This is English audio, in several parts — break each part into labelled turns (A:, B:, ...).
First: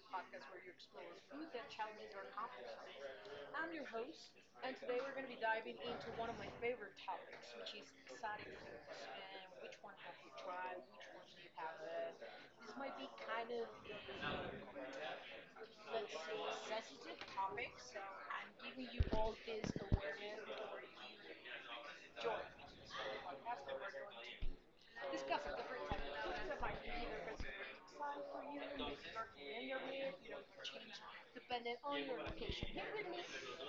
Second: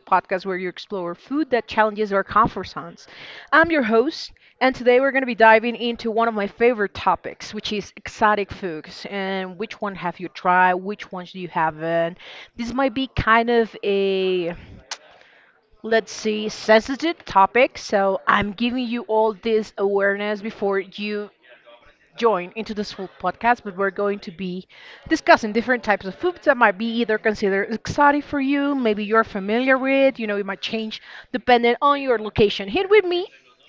A: podcast where you explore food that challenges our comfort zones. I'm your host, and today we're going to be diving into one of my favorite topics, which is exotic foods. And which one have you tried? Which ones do you haven't? This might be kind of a, let's see, sensitive topic, so I'm giving you all this awareness before you join into this whole podcast, but we're going to be discussing different types of foods that might be either considered exotic for you, maybe you're familiar with, you know, it might change depending on your location. Here with me,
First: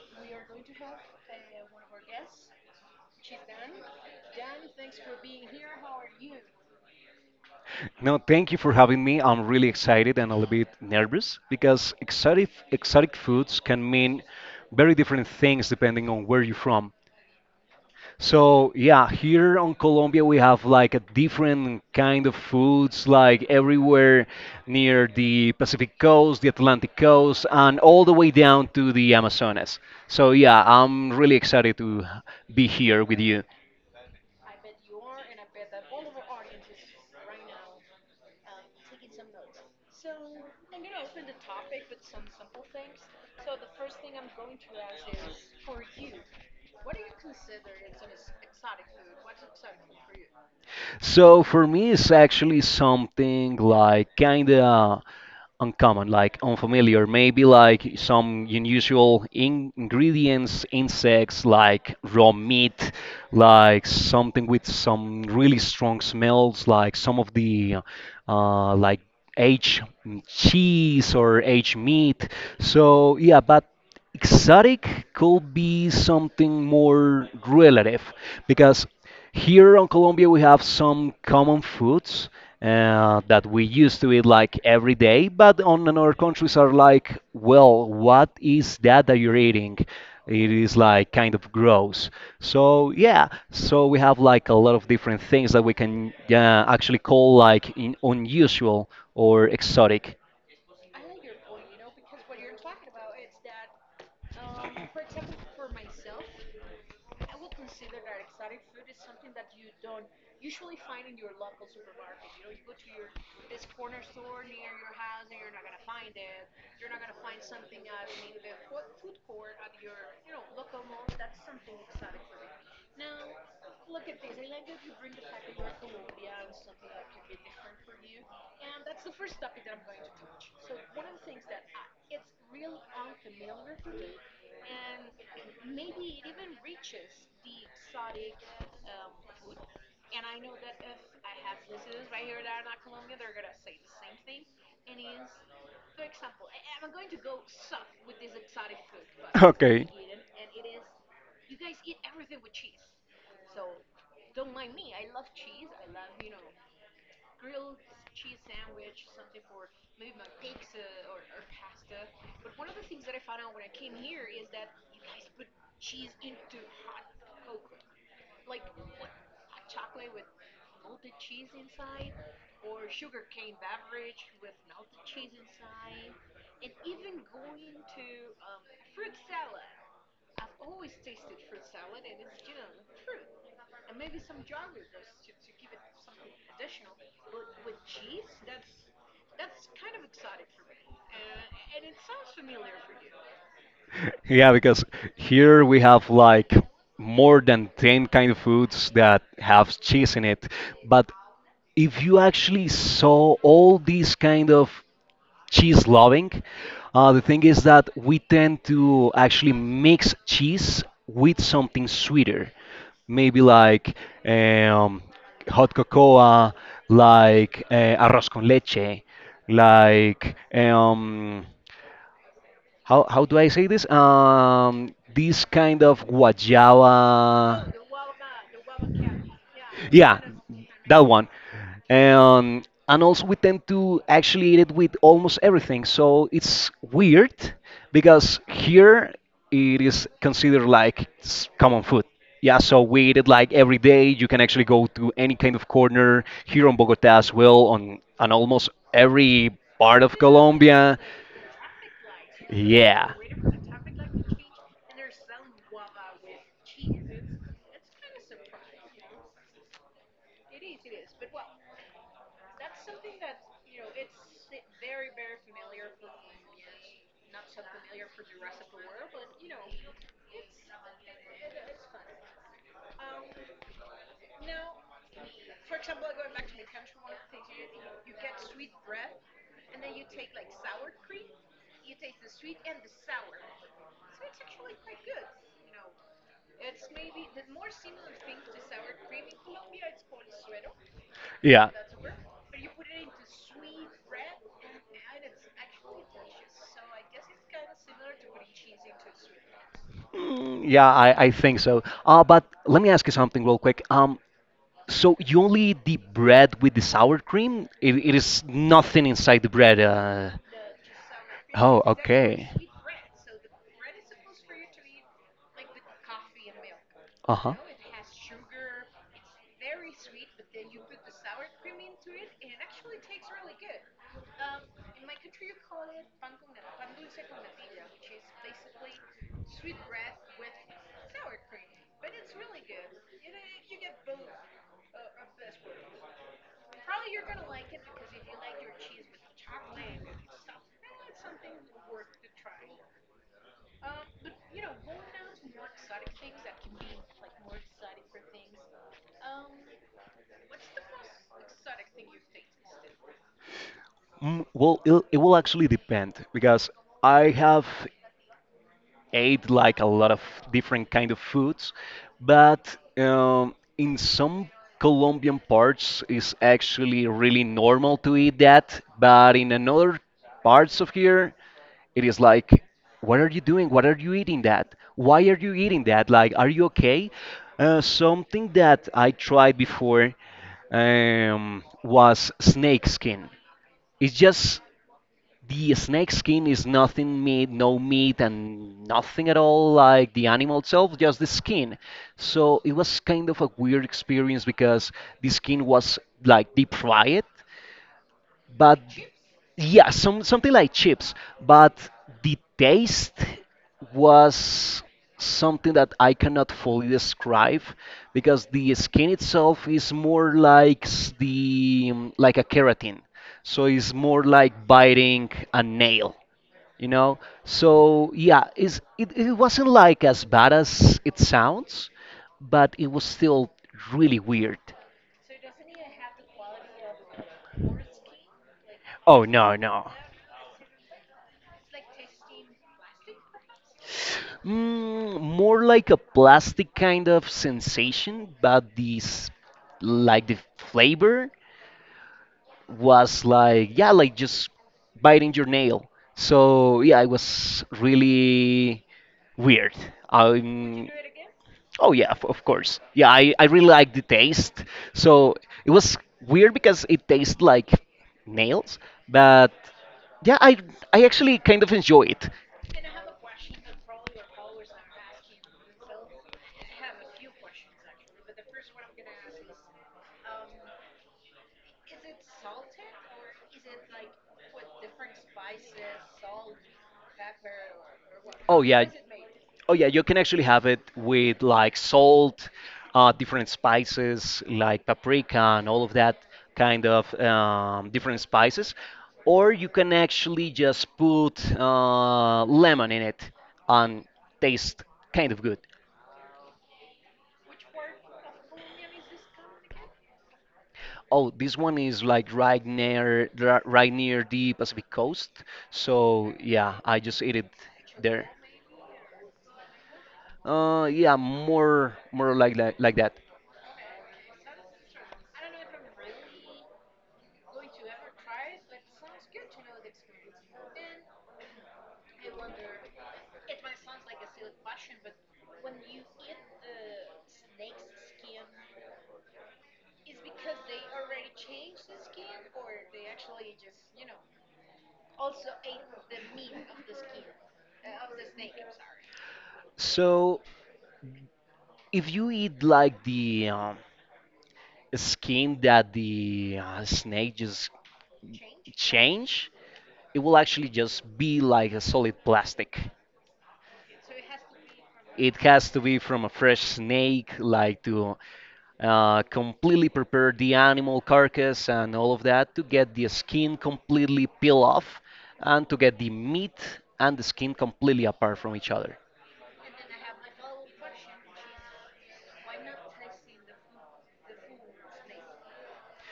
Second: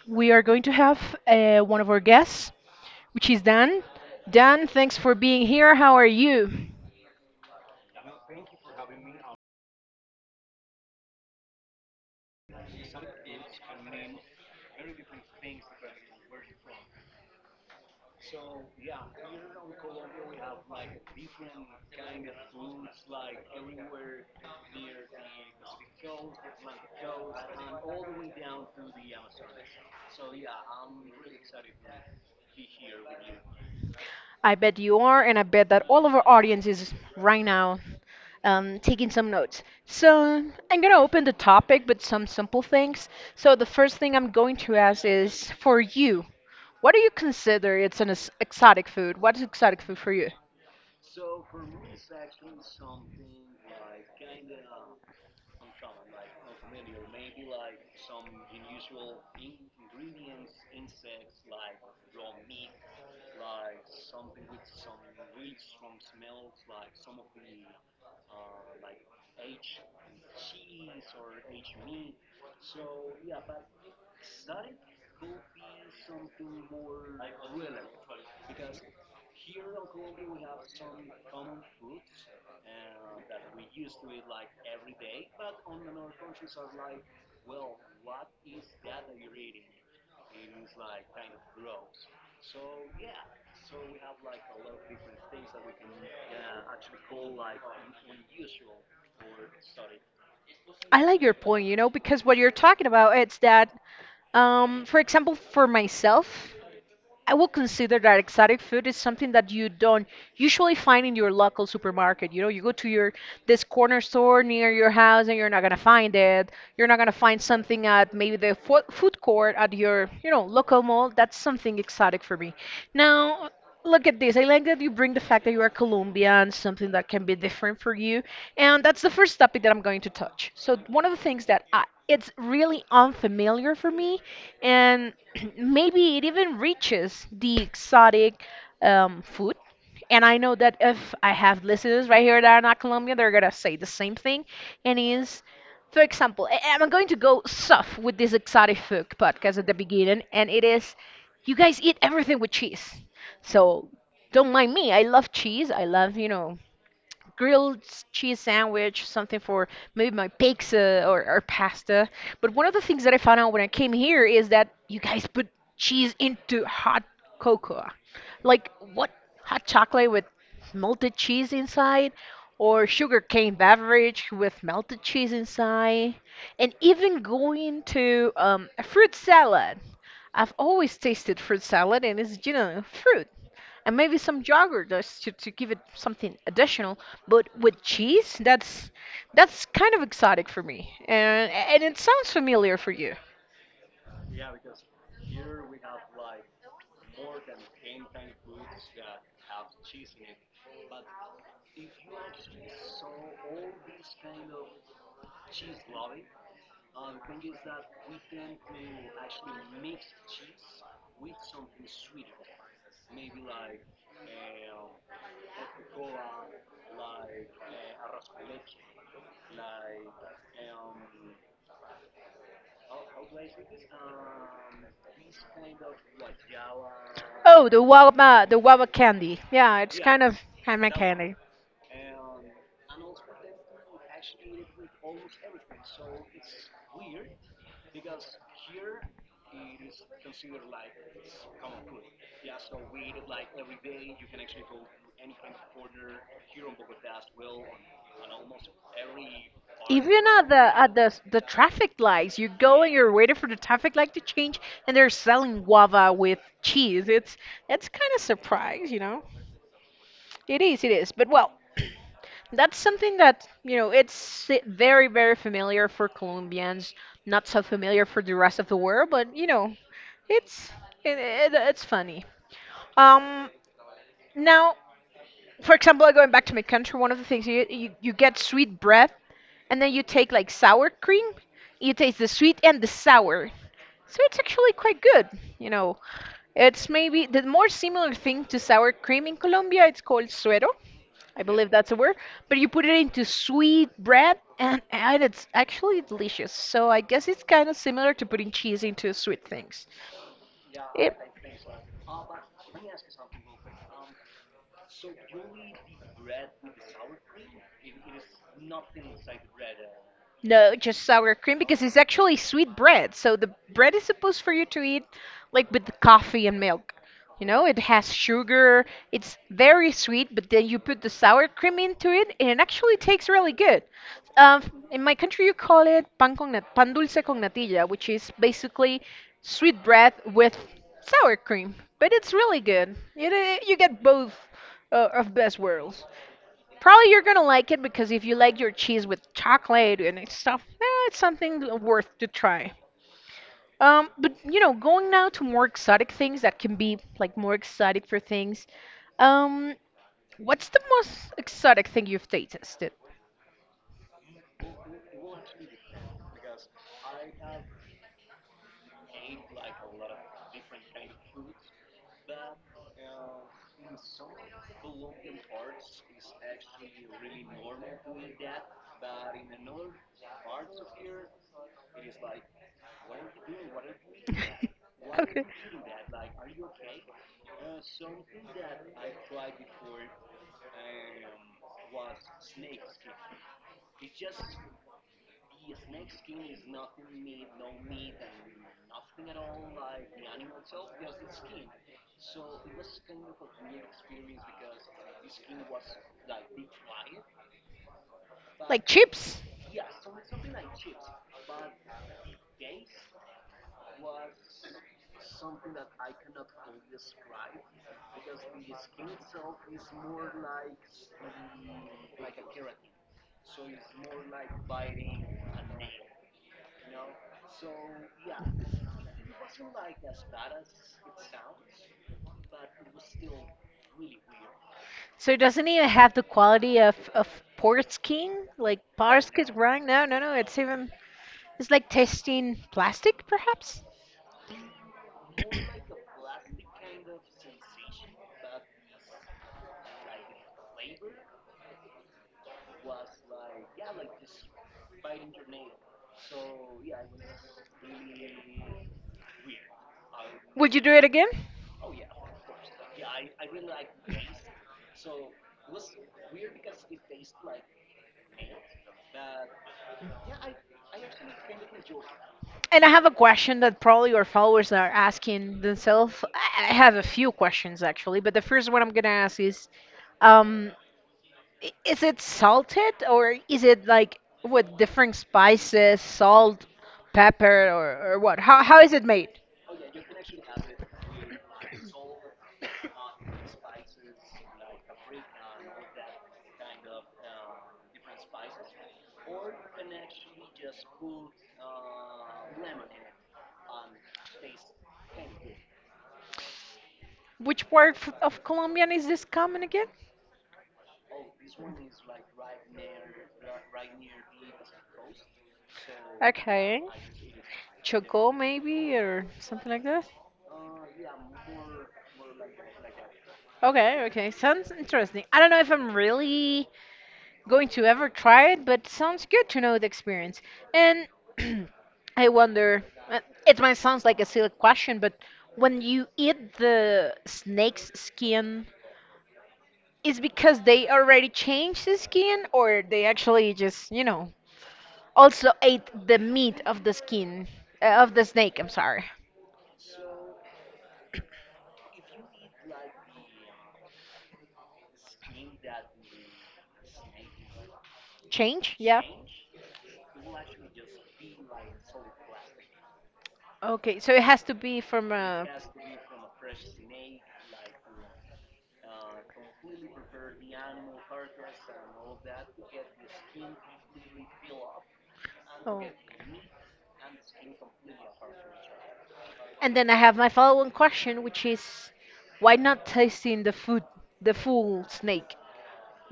A: we are going to have one of our guests, which is Dan. Dan, thanks for being here. How are you?
B: No, thank you for having me. I'm really excited and a little bit nervous because exotic foods can mean very different things depending on where you're from. So yeah, here on Colombia we have like a different kind of foods like everywhere near the Pacific coast, the Atlantic coast, and all the way down to the Amazonas. So yeah, I'm really excited to be here with you.
A: I bet you are, and I bet that all of our audience is right now taking some notes. So I'm going to open the topic with some simple things. So the first thing I'm going to ask is for you, what do you consider it's an exotic food? What is exotic food for you?
B: So for me, it's actually something like kind of uncommon, like unfamiliar, maybe like some unusual in ingredients, insects, like raw meat, like something with some really strong smells, like some of the like aged cheese or aged meat. So yeah, but exotic could be something more relative because. Here on Colombia, we have some common foods that we used to eat like every day, but on another countries are like, well, what is that that you're eating? It is like kind of gross. So yeah, so we have like a lot of different things that we can actually call like in unusual or exotic.
A: I like your point, you know, because what you're talking about it's that, for example, for myself, I would consider that exotic food is something that you don't usually find in your local supermarket. You know, you go to your this corner store near your house and you're not gonna find it. You're not gonna find something at maybe the food court at your, you know, local mall. That's something exotic for me. Now, look at this. I like that you bring the fact that you are Colombian, something that can be different for you. And that's the first topic that I'm going to touch. So, one of the things that I, it's really unfamiliar for me, and maybe it even reaches the exotic food. And I know that if I have listeners right here that are not Colombian, they're going to say the same thing. And is, for example, I'm going to go soft with this exotic food podcast at the beginning, and it is you guys eat everything with cheese. So don't mind me. I love cheese. I love, you know, grilled cheese sandwich, something for maybe my pizza or pasta. But one of the things that I found out when I came here is that you guys put cheese into hot cocoa. Like, what? Hot chocolate with melted cheese inside? Or sugar cane beverage with melted cheese inside? And even going to a fruit salad. I've always tasted fruit salad and it's, you know, fruit and maybe some yogurt just to give it something additional, but with cheese, that's kind of exotic for me. And it sounds familiar for you.
B: Yeah, because here we have like more than 10 kind of foods that have cheese in it. But if you actually saw all these kind of cheese loving, the thing is that we tend to actually mix cheese with something sweeter. Maybe like um, hot cocoa, like arroz con leche, like how do I say this? This kind of
A: Oh,
B: guayaba
A: the waba, the waba candy. Yeah, it's
B: yeah,
A: kind of
B: that one.
A: candy.
B: And also, we tend to actually eat it with almost everything. So it's weird because here it is considered like common food. Yeah, so we eat it like every day. You can actually go to any kind of corner here on Bogota as well, on almost every part of
A: Even at
B: Colombia.
A: the the traffic lights, you go. Yeah. And
B: Yeah.
A: you're waiting for the traffic light to change, and they're selling guava with cheese. It's kind of surprise, you know. It is, it is. But well, that's something that, you know, it's very, very familiar for Colombians, not so familiar for the rest of the world, but, you know, it's it's funny. Um, now, for example, like, going back to my country, one of the things you get sweet bread and then you take like sour cream, you taste the sweet and the sour. So it's actually quite good, you know. It's maybe the more similar thing to sour cream in Colombia, it's called suero, I, yeah,
B: Yeah.
A: believe that's a word. But you put it into sweet bread and it's actually delicious. So I guess it's kind of similar to putting cheese into sweet things.
B: Mm, yeah,
A: Yep.
B: I think so. But let me ask you something real quick. So you only eat the bread with the sour cream? It is nothing inside the bread.
A: No, just sour cream
B: Oh,
A: because it's actually
B: okay.
A: sweet bread. So the bread is supposed for you to eat like with the coffee and milk. You
B: Uh-huh.
A: know, it has sugar. It's very sweet, but then you
B: You put
A: put the
B: the
A: sour
B: cream
A: cream
B: into
A: into it, and it actually tastes really good. Uh, in my
B: pancetta
A: country, you call it pan dulce con
B: natilla,
A: natilla,
B: which
A: which
B: is
A: is
B: basically
A: basically
B: sweet.
A: sweet bread with sour cream. But it's really good. It, you get both of best worlds. Probably you're gonna like it because if you like your cheese with chocolate and it's stuff, eh, it's something worth to try. But you know, going now to more exotic things that can be like more exotic for things. Um, what's the most exotic thing you've tasted?
B: Mm, well, it'll, it will actually depend because I have ate like a lot of different kind of foods, but in some Colombian parts it's actually really normal to eat that, but in another parts of here it is like, what are you doing? What are you eating that? Why are
A: Okay.
B: you eating that? Like, are you okay? Something that I tried before was snake skin. It's just the snake skin is nothing meat, no meat, and nothing at all like the animal itself, just the skin. So it was kind of a weird experience because the skin was like deep fried but
A: Like chips?
B: yeah, something like chips, but the taste was something that I cannot fully describe because the skin itself is more like s- the like a keratin, so it's more like biting a nail, you know. So yeah, it's, it wasn't like as bad as it sounds, but it was still really weird.
A: So doesn't even have the quality of Port's King, like
B: Oh,
A: Port's King's Rang?
B: no.
A: No, no, no. It's even it's like tasting plastic, perhaps.
B: Mm, more like a plastic kind of sensation, but this, like the flavor was like, yeah, like just biting your nail. So yeah, it was really weird.
A: Would you
B: Um,
A: do it again?
B: Oh yeah, of course. Yeah, I really like the taste. So it was weird because it tastes like nails, but yeah, I actually kind of enjoy it.
A: And I have a question that probably your followers are asking themselves. I have a few questions actually, but the first one I'm gonna ask is, um, is it salted or is it like with different spices, salt, pepper, or what?
B: Oh
A: How
B: yeah,
A: is it made?
B: oh yeah, you can actually have it with like salt, different spices like paprika and all of that kind of different spices, or you can actually just put lemon in it and taste kind of good.
A: Which part of Colombian is this common again?
B: Oh, this one is like right near right near the Pacific coast. So yeah,
A: Okay.
B: I just ate it there.
A: Choco, maybe, or something like that.
B: Yeah, more like that, like that.
A: Okay, okay. Sounds interesting. I don't know if I'm really going to ever try it, but sounds good to know the experience. And I wonder, uh, it might sound like a silly question, but when you eat the snake's skin, is because they already changed the skin, or they actually just, you know, also ate the meat of the skin, of the snake, I'm sorry.
B: So if you eat like the skin that the snake just
A: Change? Yeah.
B: change, it will actually just be like a solid plastic.
A: Okay, so it has to be from
B: It
A: a.
B: has to be from a fresh snake, like to completely prepare the animal carcass and all of that to get the skin completely peel off and to
A: Oh.
B: get the meat and the skin completely apart from each other.
A: And then I have my following question, which is, why not tasting the food, the full snake?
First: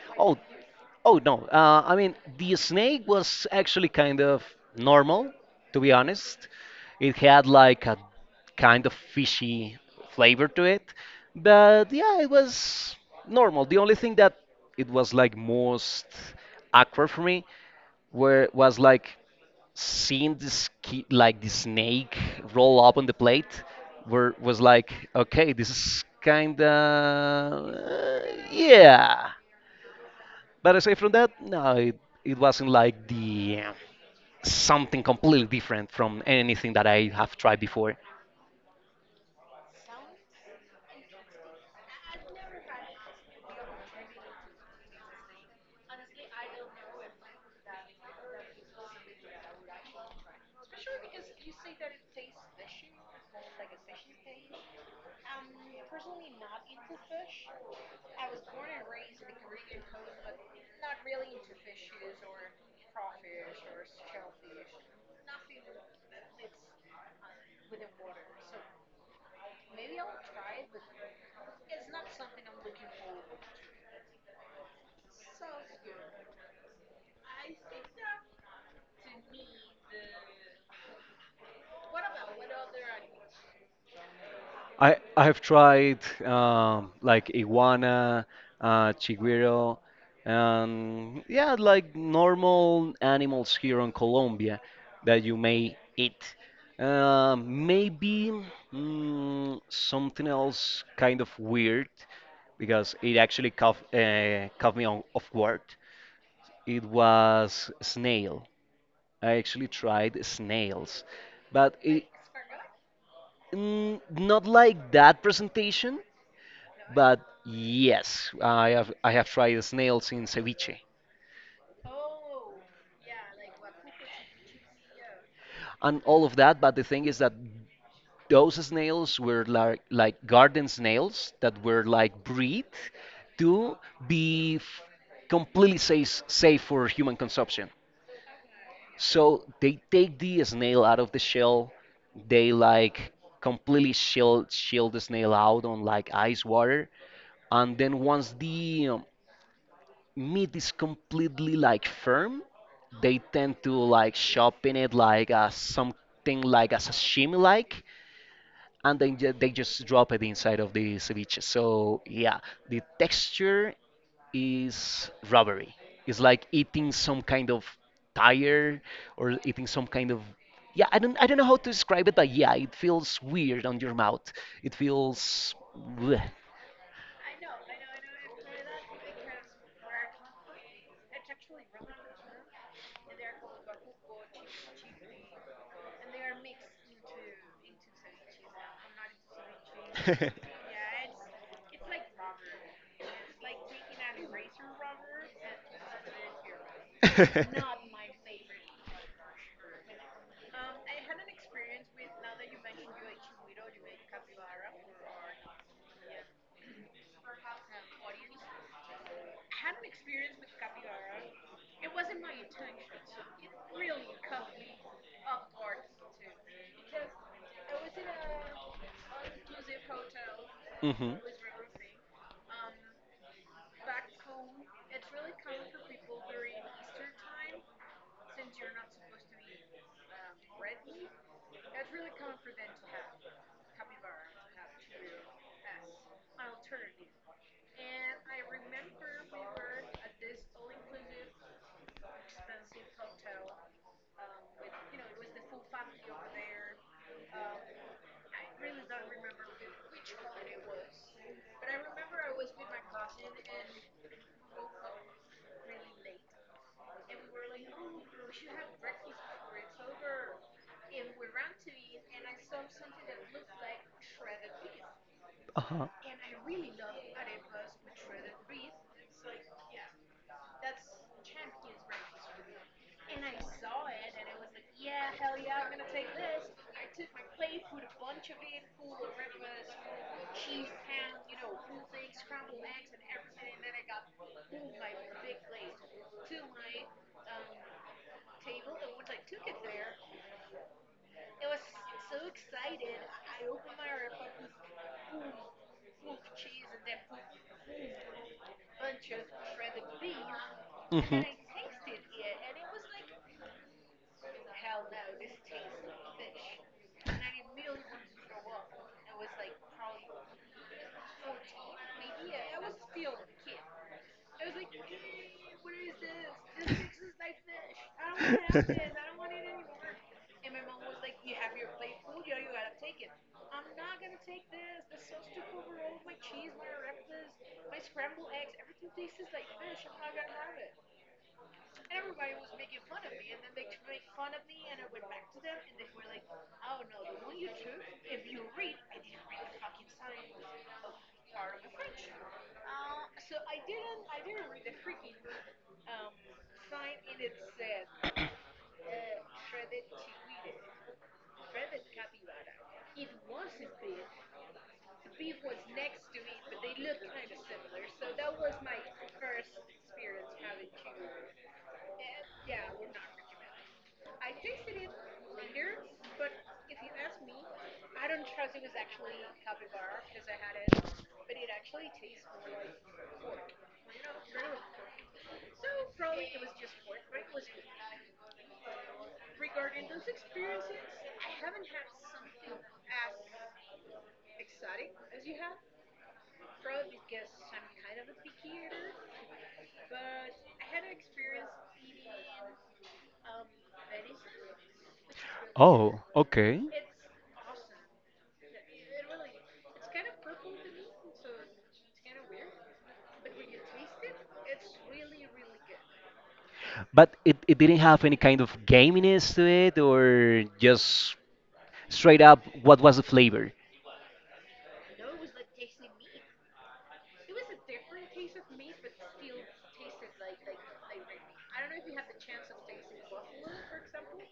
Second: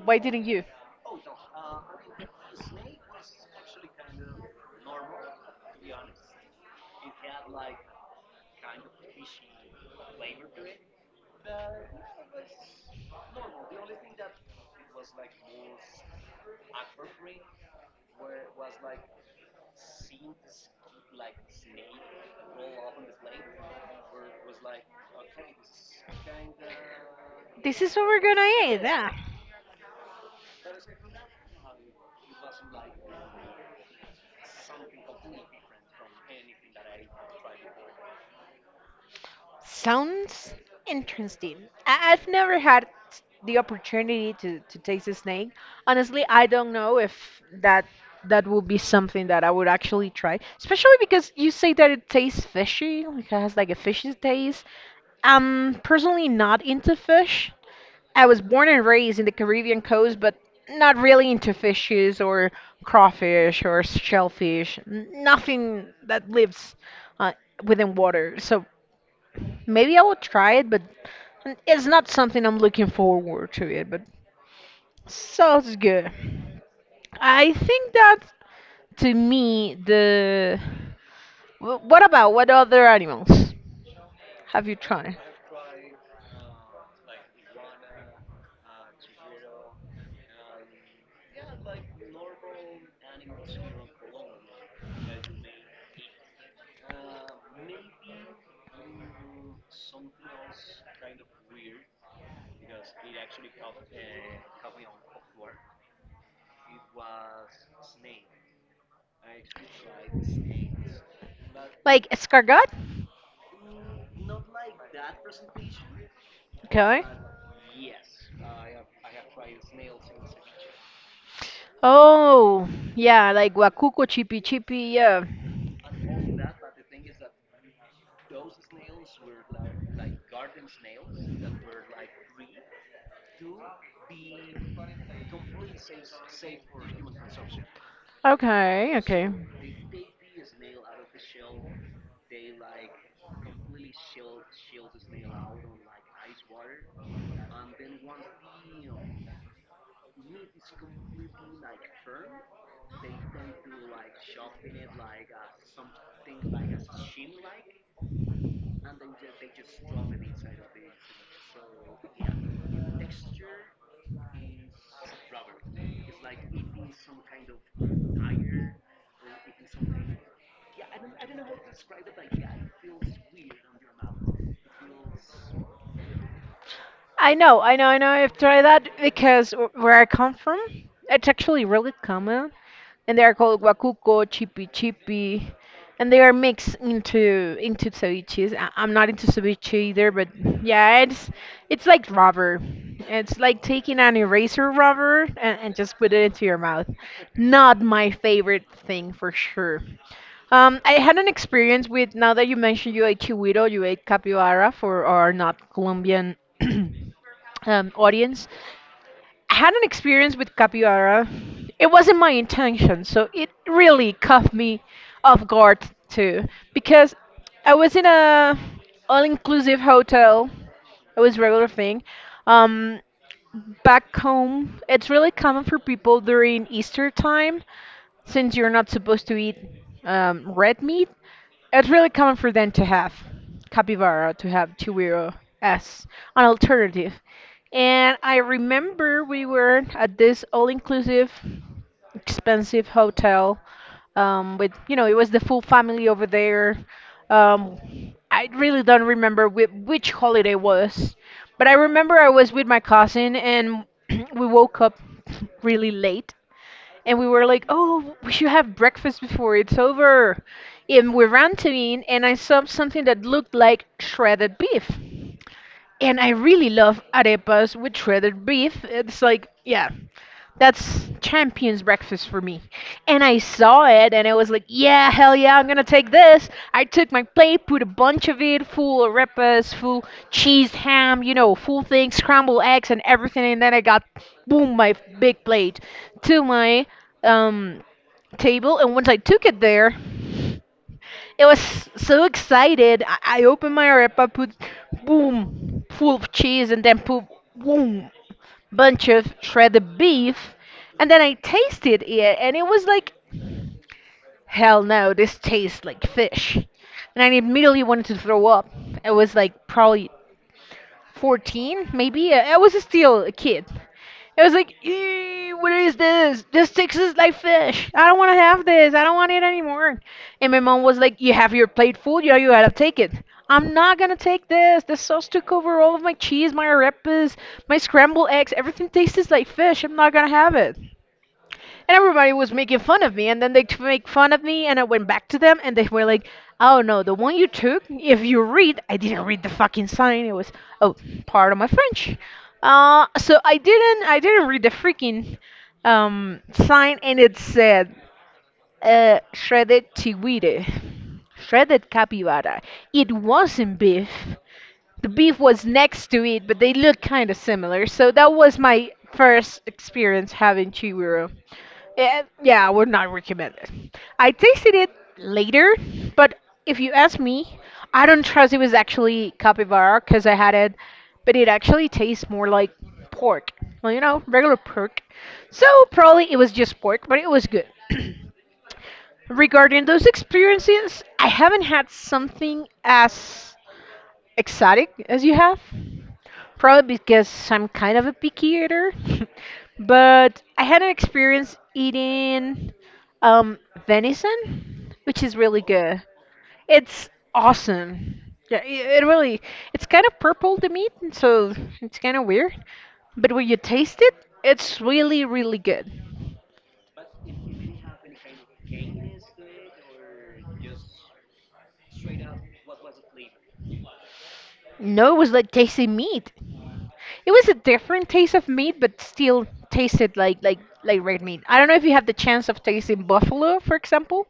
A: Why
B: Oh,
A: didn't you?
B: oh no. I mean, the snake was actually kind of normal, to be honest. It had like a kind of fishy flavor to it, but yeah, it was normal. The only thing that it was like most awkward for me were was like seeing this ki like the snake roll up on the plate, were was like, okay, this is kinda
A: This is what we're gonna eat. Yeah.
B: yeah, but aside from that no, it, it wasn't like the something completely different from anything that I have tried before.
A: Sounds interesting. I've never had the opportunity to taste a snake. Honestly, I don't know if that that would be something that I would actually try, especially because you say that it tastes fishy, like it has like a fishy taste. I'm personally not into fish. I was born and raised in the Caribbean coast, but not really into fishes or crawfish or shellfish. Nothing that lives uh, within water. So maybe I will try it, but it's not something I'm looking forward to it, but sounds good. I think that to me the what about what other animals have you tried?
B: I have tried like iguana, chigüiro, and yeah, like normal animals here in Colombia that you may eat. Maybe mm, something else kind of weird because it actually caught caught me on off guard. It was snail. I actually tried snails, but it,
A: Like escargot?
B: mm, not like that presentation.
A: Okay.
B: But yes, I have tried snails in ceviche
A: Oh, yeah, like Wakuko Chippy Chippy, yeah.
B: and all of that. But the thing is that those snails were like garden snails that were like breed to be f- completely safe for human consumption.
A: Okay,
B: So they take the snail out of the shell. They like completely shield the snail out on like ice water, and then once the meat is completely like firm, they tend to like shop in it like something like a sashimi like, and then they just drop it inside of the ceviche. So yeah, the texture is rubbery. It's like eating some kind of tire or eating some kind of yeah. I don't know how to describe it, but yeah, it feels weird on your mouth. It feels bleh.
A: I know, I know, I know. I've tried that because where I come from, it's actually really common. And they are called guacuco, chipi chipi, and they are mixed into ceviches. I'm not into ceviche either, but yeah, it's like rubber. It's like taking an eraser rubber and just put it into your mouth. Not my favorite thing for sure. I had an experience with, now that you mentioned you ate chihuiro, you ate capybara for our not Colombian audience. I had an experience with capybara. It wasn't my intention, so it really caught me off guard too, because I was in a all-inclusive hotel.
B: Hmm.
A: It was regular thing. Um, back home, it's really common for people during Easter time since you're not supposed to eat red meat, it's really common for them to have capybara, to have chigüiro as an alternative. And I remember we were at this all-inclusive, expensive hotel, with, you know, it was the full family over there. I really don't remember which holiday was, but I remember I was with my cousin and we woke up really late and we were like, "Oh, we should have breakfast before it's over." And we ran to in, and I saw something that looked like shredded beef.
B: Uh-huh.
A: And I really love arepas with shredded beef. It's like, yeah, that's champions breakfast for me. And I saw it and I was like, yeah, hell yeah, I'm gonna take this. I took my plate, put a bunch of it, full arepas, full cheese, ham, you know, full things, scrambled eggs and everything, and then I got boom my big plate to my um table, and once I took it there it was so excited. I opened my arepa, put boom, full of cheese, and then put, boom, bunch of shredded beef, and
B: Hmm.
A: then I tasted it, and it was like, hell no, this tastes like fish. And I immediately wanted to throw up. It was like probably 14 maybe. I was still a kid. I was like, "Ew, what is this, tastes like fish. I don't want to have this, I don't want it anymore." And my mom was like, "You have your plate full, yeah, you gotta take it." I'm not gonna take this, the sauce took over all of my cheese, my arepas, my scrambled eggs, everything tastes like fish, I'm not gonna have it. And everybody was making fun of me, and then they make fun of me, and I went back to them, and they were like, "Oh no, the one you took, if you read." I didn't read the fucking sign. It was, oh, part of my french. So I didn't read the freaking sign, and it said shredded chihuire, shredded capybara. It wasn't beef, the beef was next to it, but they look kind of similar. So that was my first experience having chigüiro." And yeah, I would not recommend it. I tasted it later, but if you ask me, I don't trust it was actually capybara because I had it, but it actually tastes more like pork. Well, you know, regular pork. So probably it was just pork, but it was good. Regarding those experiences, I haven't had something as exotic as you have. Probably because I'm kind of a picky eater. But I had an experience eating um, venison, which is really good.
B: Okay.
A: It's awesome. Yeah, it really, it's kind of purple, the meat, and so it's kind of weird. But when you taste it, it's really, really good.
B: But it didn't have any kind of gaminess to it, or just straight up, what was the flavor?
A: No, it was like tasting meat. It was a different taste of meat, but still tasted like like red meat. I don't know if you have the chance of tasting buffalo, for example.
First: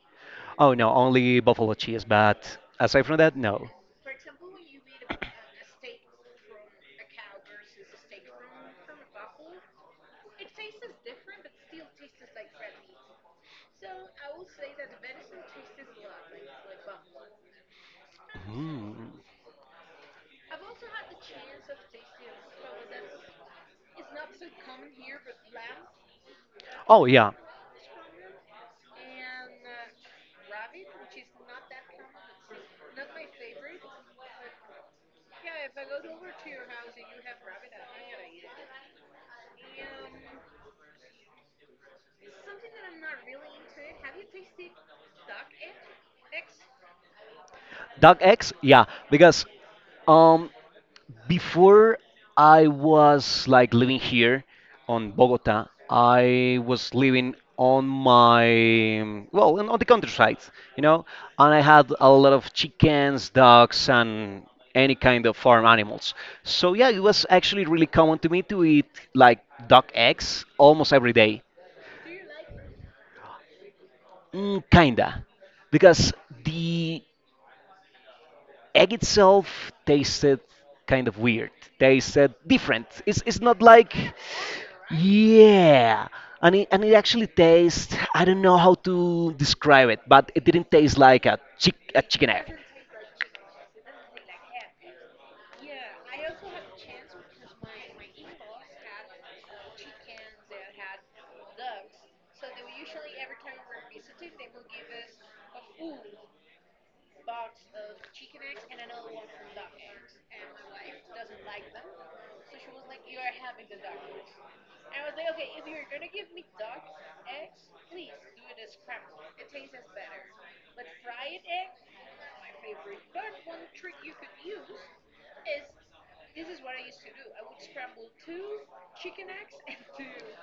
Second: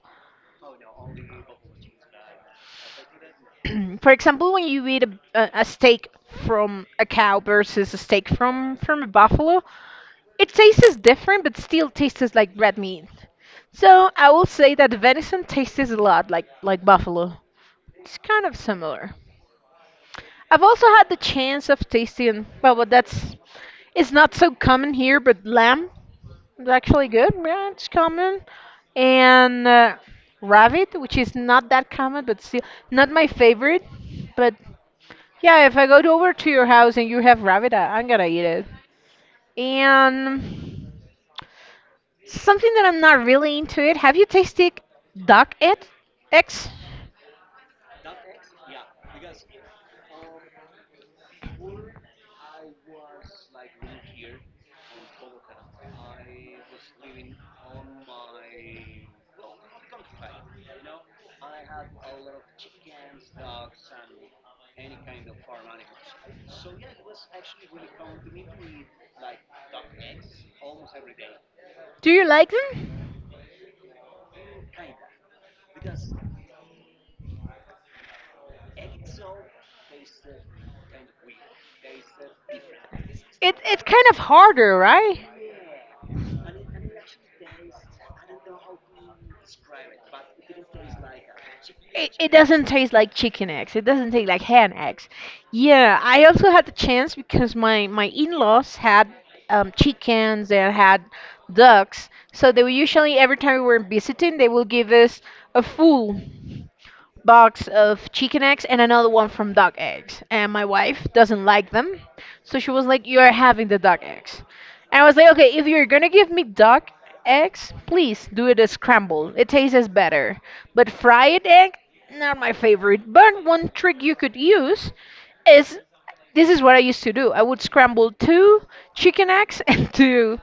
B: Oh no, only buffalo cheese, but aside from that, no.
A: For example, when you eat a steak from a cow versus a steak from a buffalo, it tastes different, but still tastes like red meat. So I will say that the venison tastes a lot like buffalo. It's kind of similar. I've also had the chance of tasting, well, but that's it's not so common here, but lamb. It's
B: Oh
A: actually good.
B: yeah,
A: Yeah, it's common. And rabbit, which is not that common, but still not my favorite. But yeah, if I over to your house and you have rabbit, I'm gonna eat it. And something that I'm not really into it. Have you tasted duck eggs?
B: dog eggs, yeah, because um before I was like living here on Bogota, I was living on my well on the countryside, you know, and I had a lot of chickens, ducks, and any kind of farm animals. So yeah, it was actually really common to me to eat like duck eggs almost every day.
A: Do you like them?
B: Mm, kinda, because the egg itself tasted kind of weird. Tasted different. It's
A: It,
B: not
A: it's
B: like
A: kind of harder, right?
B: yeah. And it actually tastes I don't know how to describe it, but it didn't taste like a
A: It,
B: chicken
A: it doesn't taste like chicken eggs. It doesn't taste like hen eggs. Yeah, I also had the chance because my in laws had chickens and had ducks. So they were usually, every time we were visiting, they will give us a full box of chicken eggs and another one from duck eggs. And my wife doesn't like them. So she was like, "You're having the duck eggs." And I was like, "Okay, if you're gonna give me duck eggs,
B: egg.
A: please do it as scrambled. It tastes better. But fried egg, not my favorite." But one trick you could use is, this is what I used to do. I would scramble two chicken eggs and two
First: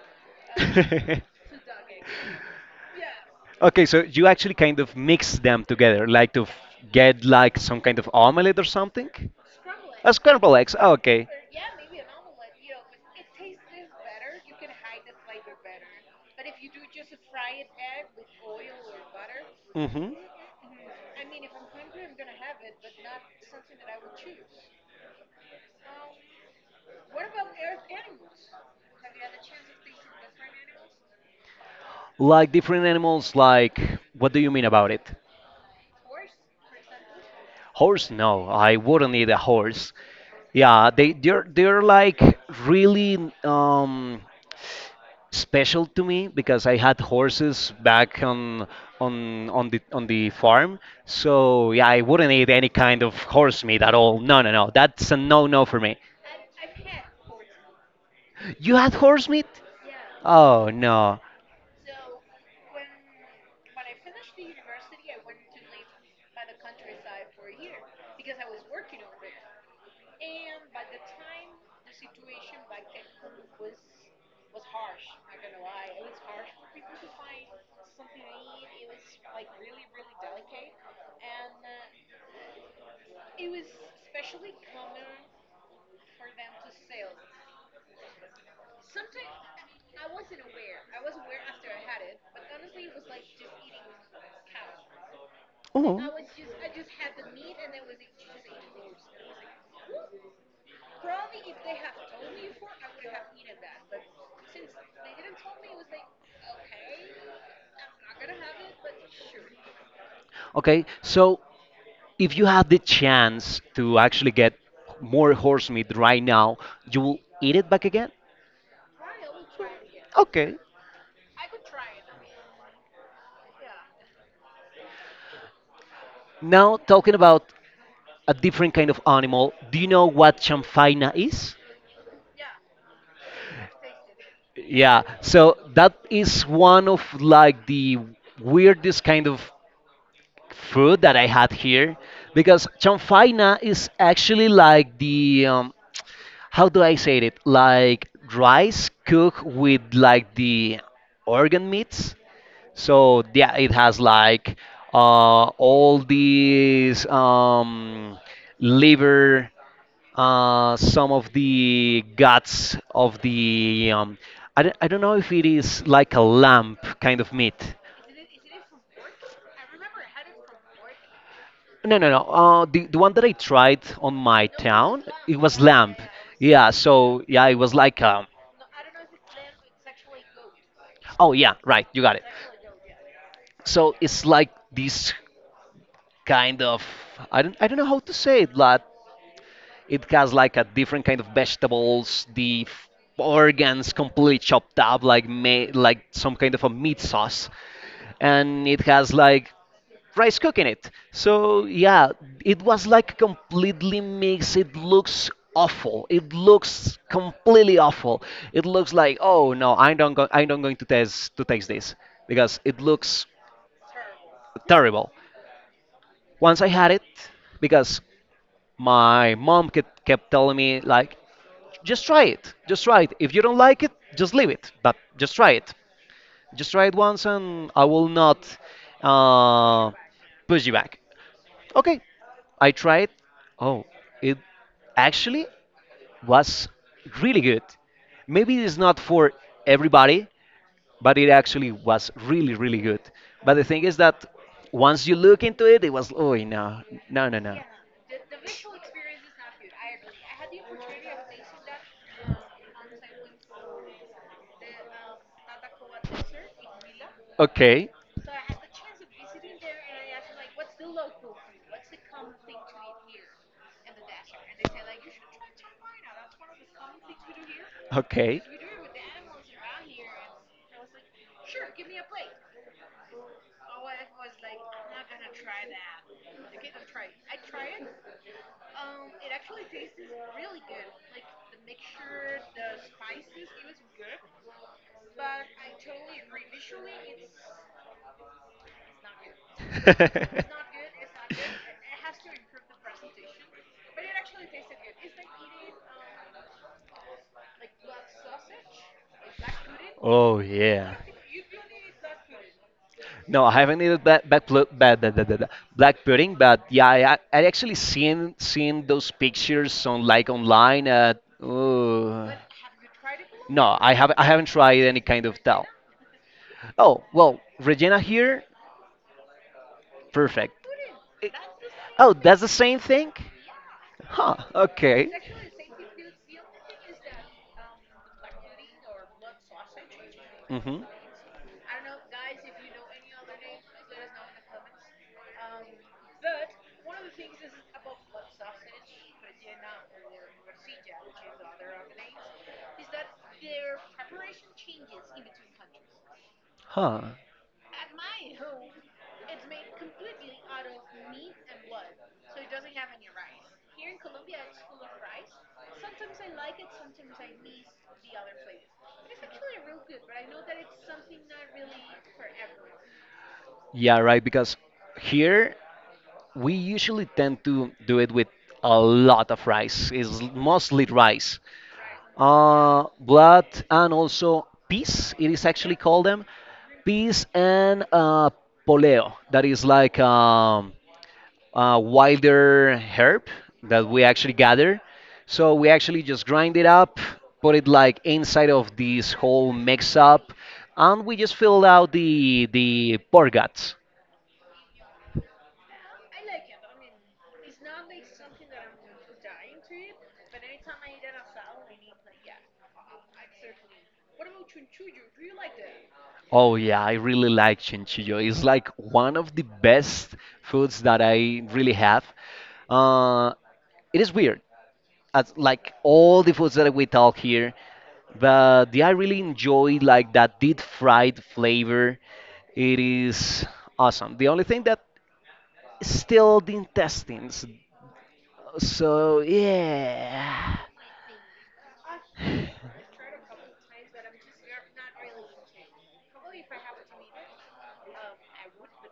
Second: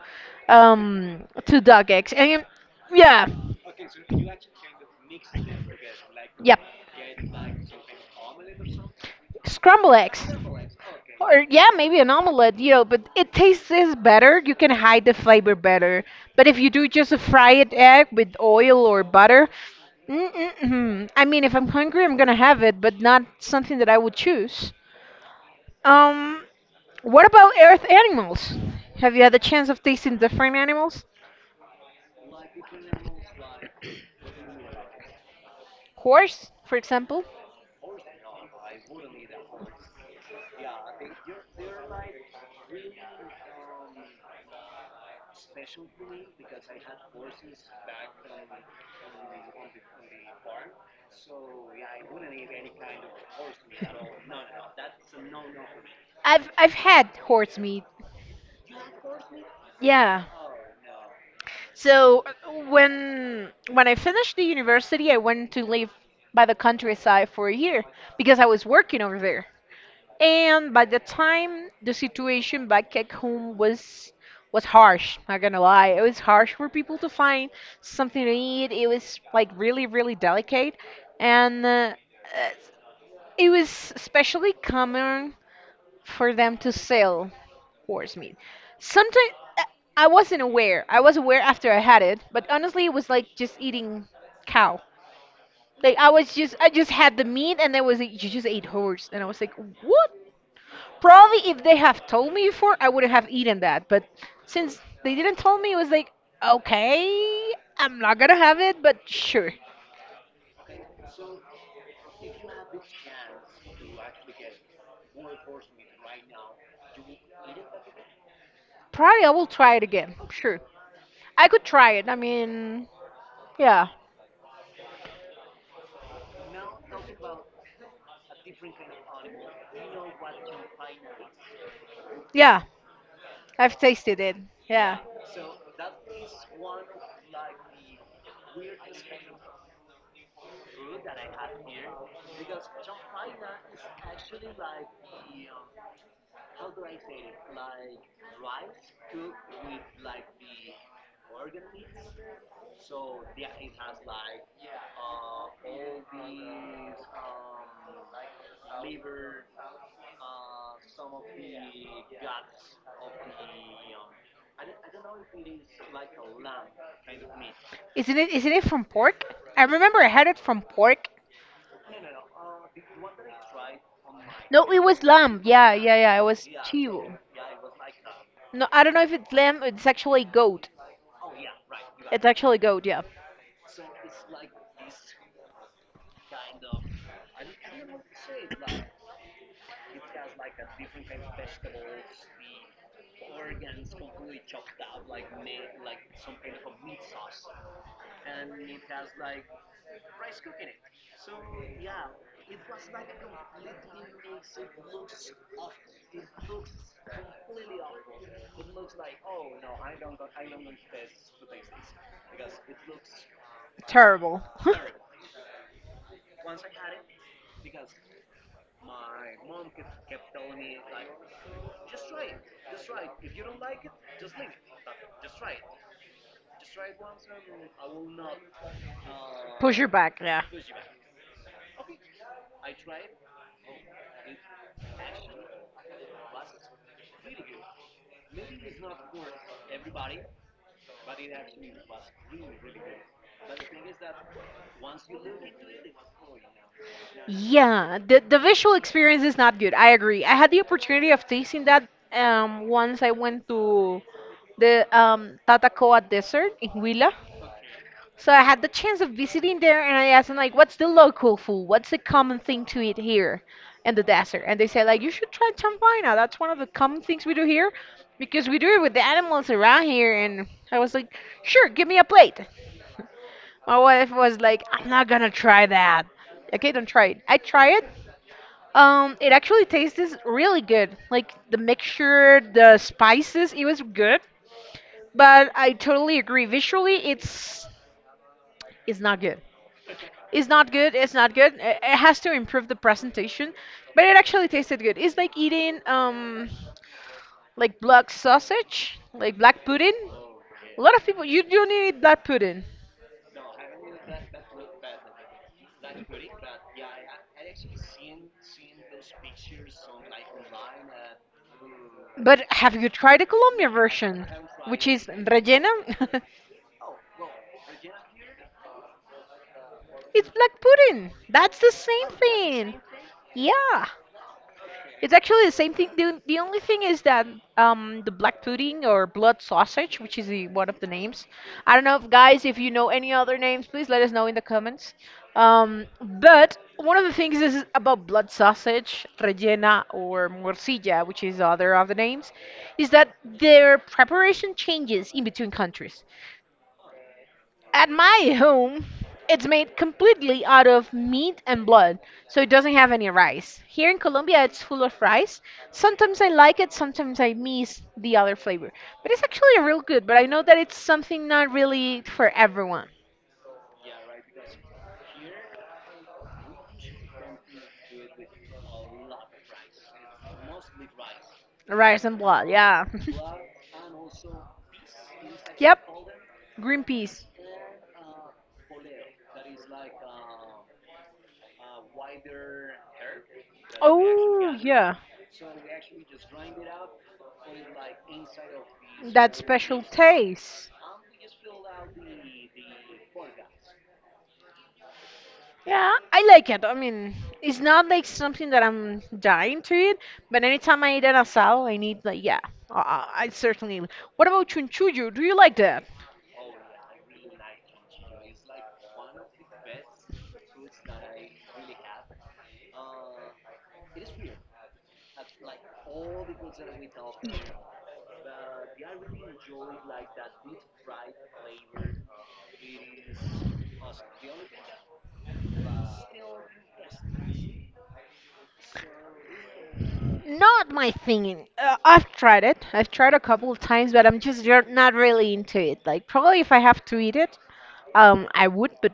A: duck eggs. And yeah.
B: Okay, so you actually kind of mix them together, like to
A: Yep.
B: get like some kind of omelette or something?
A: Scrambled
B: A
A: eggs.
B: scrambled eggs. Oh, okay.
A: Or yeah, maybe an omelet, you know, but it tastes better. You can hide the flavor better. But if you do just a fried egg with oil or butter,
B: Hmm.
A: mm-mm-mm. I mean, if I'm hungry, I'm gonna have it, but not something that I would choose. Um, what about earth animals? Have you had the chance of tasting different animals?
B: Like different animals, like what do you mean about it?
A: Horse, for example.
B: Horse? No, I wouldn't eat a horse. Yeah, they're like really um special to me because I had horses back on the on the farm. So yeah, I wouldn't eat any kind of horse meat at all. No, no, no. That's a no-no for me.
A: I've had horse meat.
B: You had horse meat?
A: Yeah.
B: Oh no.
A: So when I finished the university, I went to live by the countryside for a year because I was working over there. And by the time the situation back at home was harsh, not gonna lie. It was harsh for people to find something to eat. It was like really, really delicate, and it was especially common for them to sell horse meat. Sometimes I wasn't aware. I was aware after I had it, but honestly, it was like just eating cow. Like
B: Oh.
A: I was just, I just had the meat, and there was a, you just ate horse, and I was like, what? Probably if they have told me before, I wouldn't have eaten that. But since they didn't tell me, it was like, okay, I'm not gonna have it, but sure.
B: Okay, so if you had the chance to actually get more horse meat right now, you will eat it back again?
A: Probably I will try it again.
B: Okay.
A: Sure, I could try it. I mean, yeah,
B: Now talking about a different kind of animal. Do you know what chamfaina is?
A: yeah, I've tasted it. Yeah.
B: Yeah, so that is one of like the weirdest kind of food that I had here because chamfaina is actually like the how do I say it? Like rice cooked with like the organ meats. So yeah, it has like all these liver, some of the guts of the I don't know if it is like a lamb kind of meat.
A: Isn't it? Isn't it from pork? I remember I had it from pork.
B: No, no, no. The one that I tried on my
A: No, it
B: town,
A: was
B: it
A: lamb.
B: was
A: Yeah, yeah,
B: lamb.
A: yeah. It was
B: Yeah,
A: chivo.
B: so yeah, it was like
A: No, I don't know if it's lamb. It's actually goat.
B: oh yeah, right, you got it.
A: It's actually goat. Yeah.
B: So it's like this kind of I don't know how to say it, like it has like a different kind of vegetables, the organs completely chopped up, like like some kind of a meat sauce, and it has like rice cooking it. So yeah, it was like completely mixed. It looks awful. It looks completely awful. It looks like oh no, I don't going to taste this because it looks
A: Terrible.
B: terrible. Once I had it, because my mom kept telling me like just try it. Just try it. If you don't like it, just leave it. But just try it. Just try it once, and I will not
A: Push your
B: uh,
A: back. Yeah.
B: push you back. Okay, I tried. Oh, it actually was really good. Maybe it's not for everybody, but it actually was really, really good. But the thing is that once you look into it, it was oh no, no, no, no.
A: Yeah, the visual experience is not good. I agree. I had the opportunity of tasting that once I went to the Tatacoa Desert in Huila.
B: Okay,
A: So I had the chance of visiting there, and I asked them like, "What's the local food? What's the common thing to eat here in the desert?" And they said like, "You should try champaina. That's one of the common things we do here,
B: okay.
A: because we do it with the animals around here." And I was like, "Sure, give me a plate." My wife was like, "I'm not gonna try that." Okay, don't try it. I try it. It actually tastes really good. Like the mixture, the spices, it was good. But I totally agree. Visually, it's not good. It's not good. It's not good. It has to improve the presentation, but it actually tasted good. It's like eating like black sausage, like black pudding.
B: Oh
A: A lot
B: yeah.
A: of people you don't eat black pudding.
B: No, I haven't eaten black black, plu- ba- da- da- da- da- black pudding, but yeah, I actually seen those pictures on like online.
A: But have you tried the Colombian
B: No, I haven't I
A: version,
B: haven't tried
A: which
B: any
A: is
B: kind of tal.
A: rellena?
B: Oh well, Regina here,
A: It's
B: perfect.
A: black pudding.
B: It-
A: That's the same
B: oh, that's the
A: thing.
B: same thing.
A: Yeah.
B: Huh? Okay.
A: It's actually the same thing. The only thing is that the black pudding or blood sausage, which is the, one of
B: Mm-hmm.
A: the names. I don't know if guys, if you know any other names, please let us know in the comments. But one of the things is about blood sausage, rellena, or morcilla, which is other of the names, is that their preparation changes in between countries.
B: Huh.
A: At my home, it's made completely out of meat and blood, so it doesn't have any rice. Here in Colombia, it's full of rice. Sometimes I like it, sometimes I miss the other flavor. But it's actually real good, but I know that it's something not really for everyone.
B: Yeah, right. Because here we usually tend to do it with a lot of rice. It's mostly rice,
A: Rice and blood, yeah.
B: blood, and also peas. It is actually
A: Yep,
B: called them
A: green peas.
B: peas and poleo. That is like a wilder herb that we actually
A: Oh,
B: gather.
A: yeah.
B: So we actually just grind it up, put it like inside of this
A: That
B: whole
A: special
B: mix up,
A: taste.
B: and we just fill out the pork guts.
A: Yeah, I like it. I mean, it's not like something that I'm dying to eat, but anytime I eat an asado, I need like yeah, I I certainly. What about chunchullo? Do you like that?
B: Oh yeah, I really like chinchillo. It's like one of the best foods that I really have. Uh, it is weird, as like all the foods that we talk here, but the, I really enjoy like that deep fried flavor. It is awesome. The only thing that is still the intestines. So yeah.
A: Not my thing. I've tried it. I've tried a couple of times, but I'm just not really into it. Like probably if I have to eat it, I would, but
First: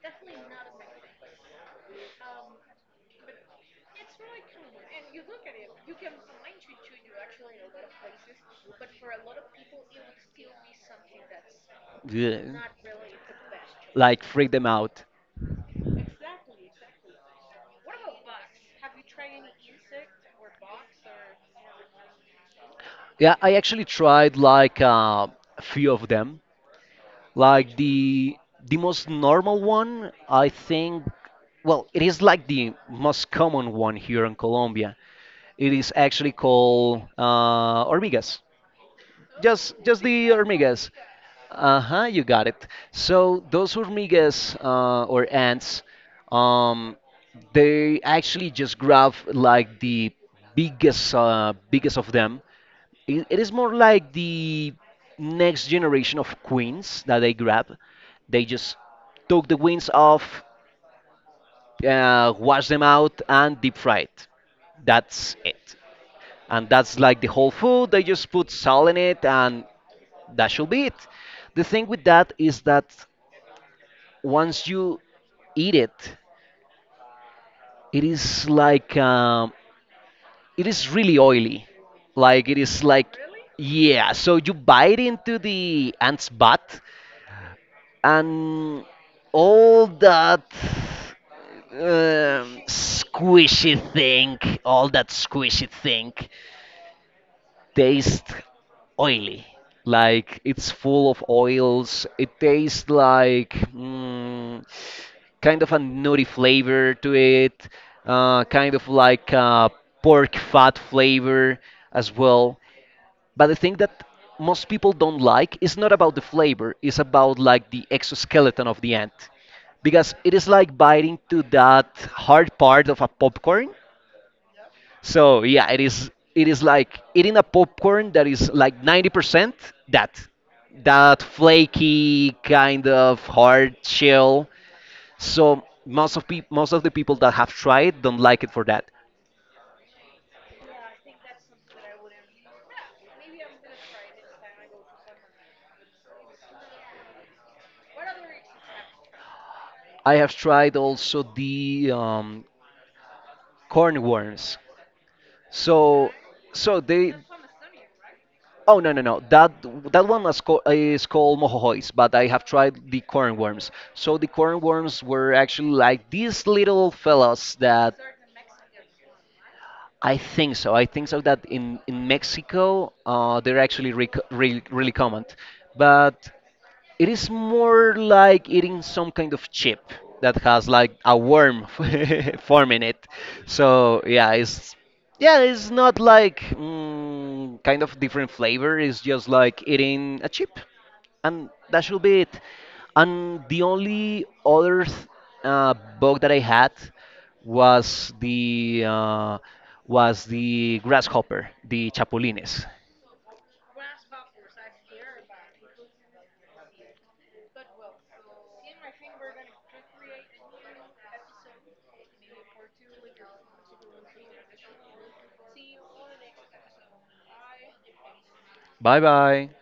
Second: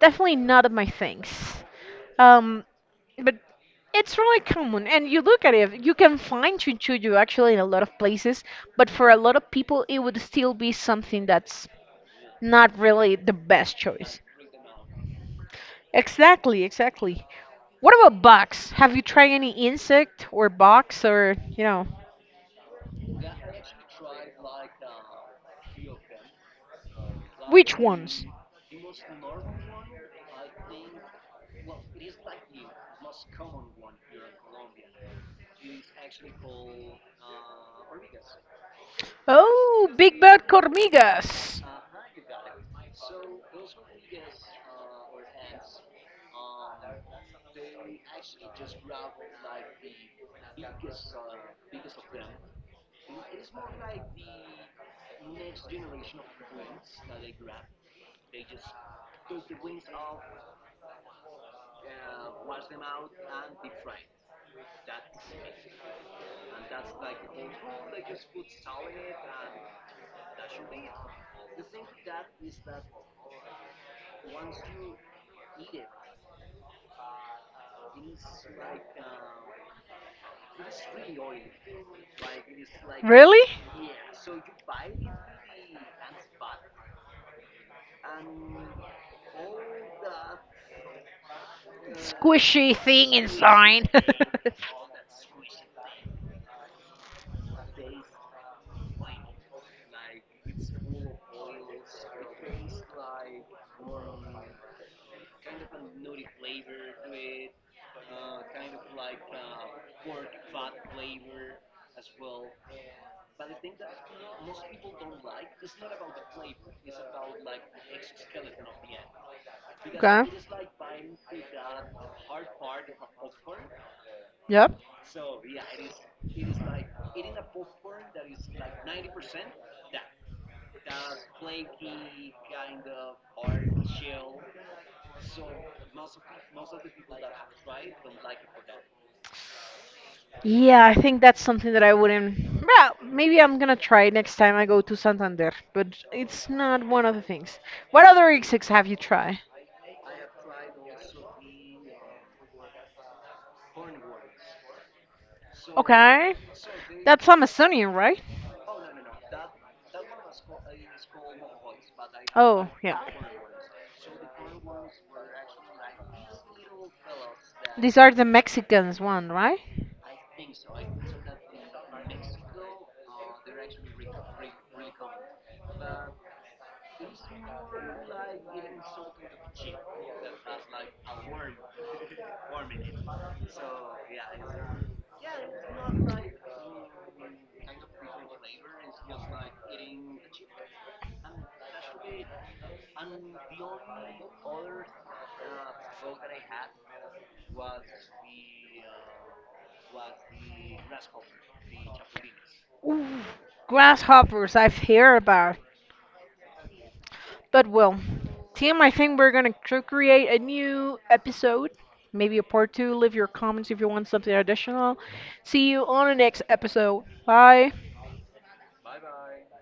A: definitely not of my things. Um, but it's really common, and you look at it, you can find chinchullo actually in a lot of places, but for a lot of people, it would still be something that's
B: Yeah,
A: not really the best choice.
B: like freak them out.
A: Exactly, exactly. What about bugs? Have you tried any insect or bugs or, you know,
B: Yeah, I actually tried like a few of them. Like
A: which ones?
B: the most normal one, I think, well, it is like the most common one here in Colombia. It is actually called hormigas. Just
A: Oh,
B: just
A: Big
B: the
A: Bad
B: hormigas.
A: Cormigas.
B: Uh-huh, you got it. So those hormigas or ants, um, they actually just grab like the biggest biggest of them. It is more like the next generation of queens that they grab. They just took the wings off, wash them out, and deep fried. That's it. And that's like the whole food. They just put salt in it, and that should be it. The thing with that is that once you eat it, it is like it is really oily. Like it is like
A: Really?
B: yeah. So you bite into the ant's butt, and all that
A: Squishy thing
B: squishy
A: inside.
B: thing, all that squishy thing, tastes oily. Like it's full of oils. It tastes like kind of a nutty flavor to it, kind of like a pork fat flavor as well. But the thing that most people don't like is not about the flavor, it's about like the exoskeleton of the ant because
A: Okay.
B: it is like biting to that hard part of a popcorn.
A: Yep.
B: So yeah, it is like eating a popcorn that is like 90% that that flaky kind of hard shell. So most of the people that have tried don't like it for that.
A: Yeah, I think that's something that I wouldn't. Well, maybe I'm gonna try it next time I go to Santander, but it's not one of the things. What other exotics have you tried?
B: I have tried also the cornworms. So
A: Okay,
B: so they
A: that's Amazonian, right?
B: Oh no no no! That is called mojojois, but I have
A: Oh,
B: tried
A: yeah.
B: the corn worms. So the corn worms were actually like these little fellas that
A: These are the Mexicans one, right?
B: I think so. I think so that in Mexico, they're actually re- re- really common, but it is more like eating some kind of chip that has like a worm forming it. So yeah, it's not like kind of different flavor. It's just like eating a chip, and that should be it. And the only bug that I had was the grasshopper, the chapulines.
A: Ooh, grasshoppers, I've heard about. But well, Tim, I think we're gonna create a new episode, maybe a part two. Leave your comments if you want something additional. See you on the next episode. Bye.
B: Bye bye.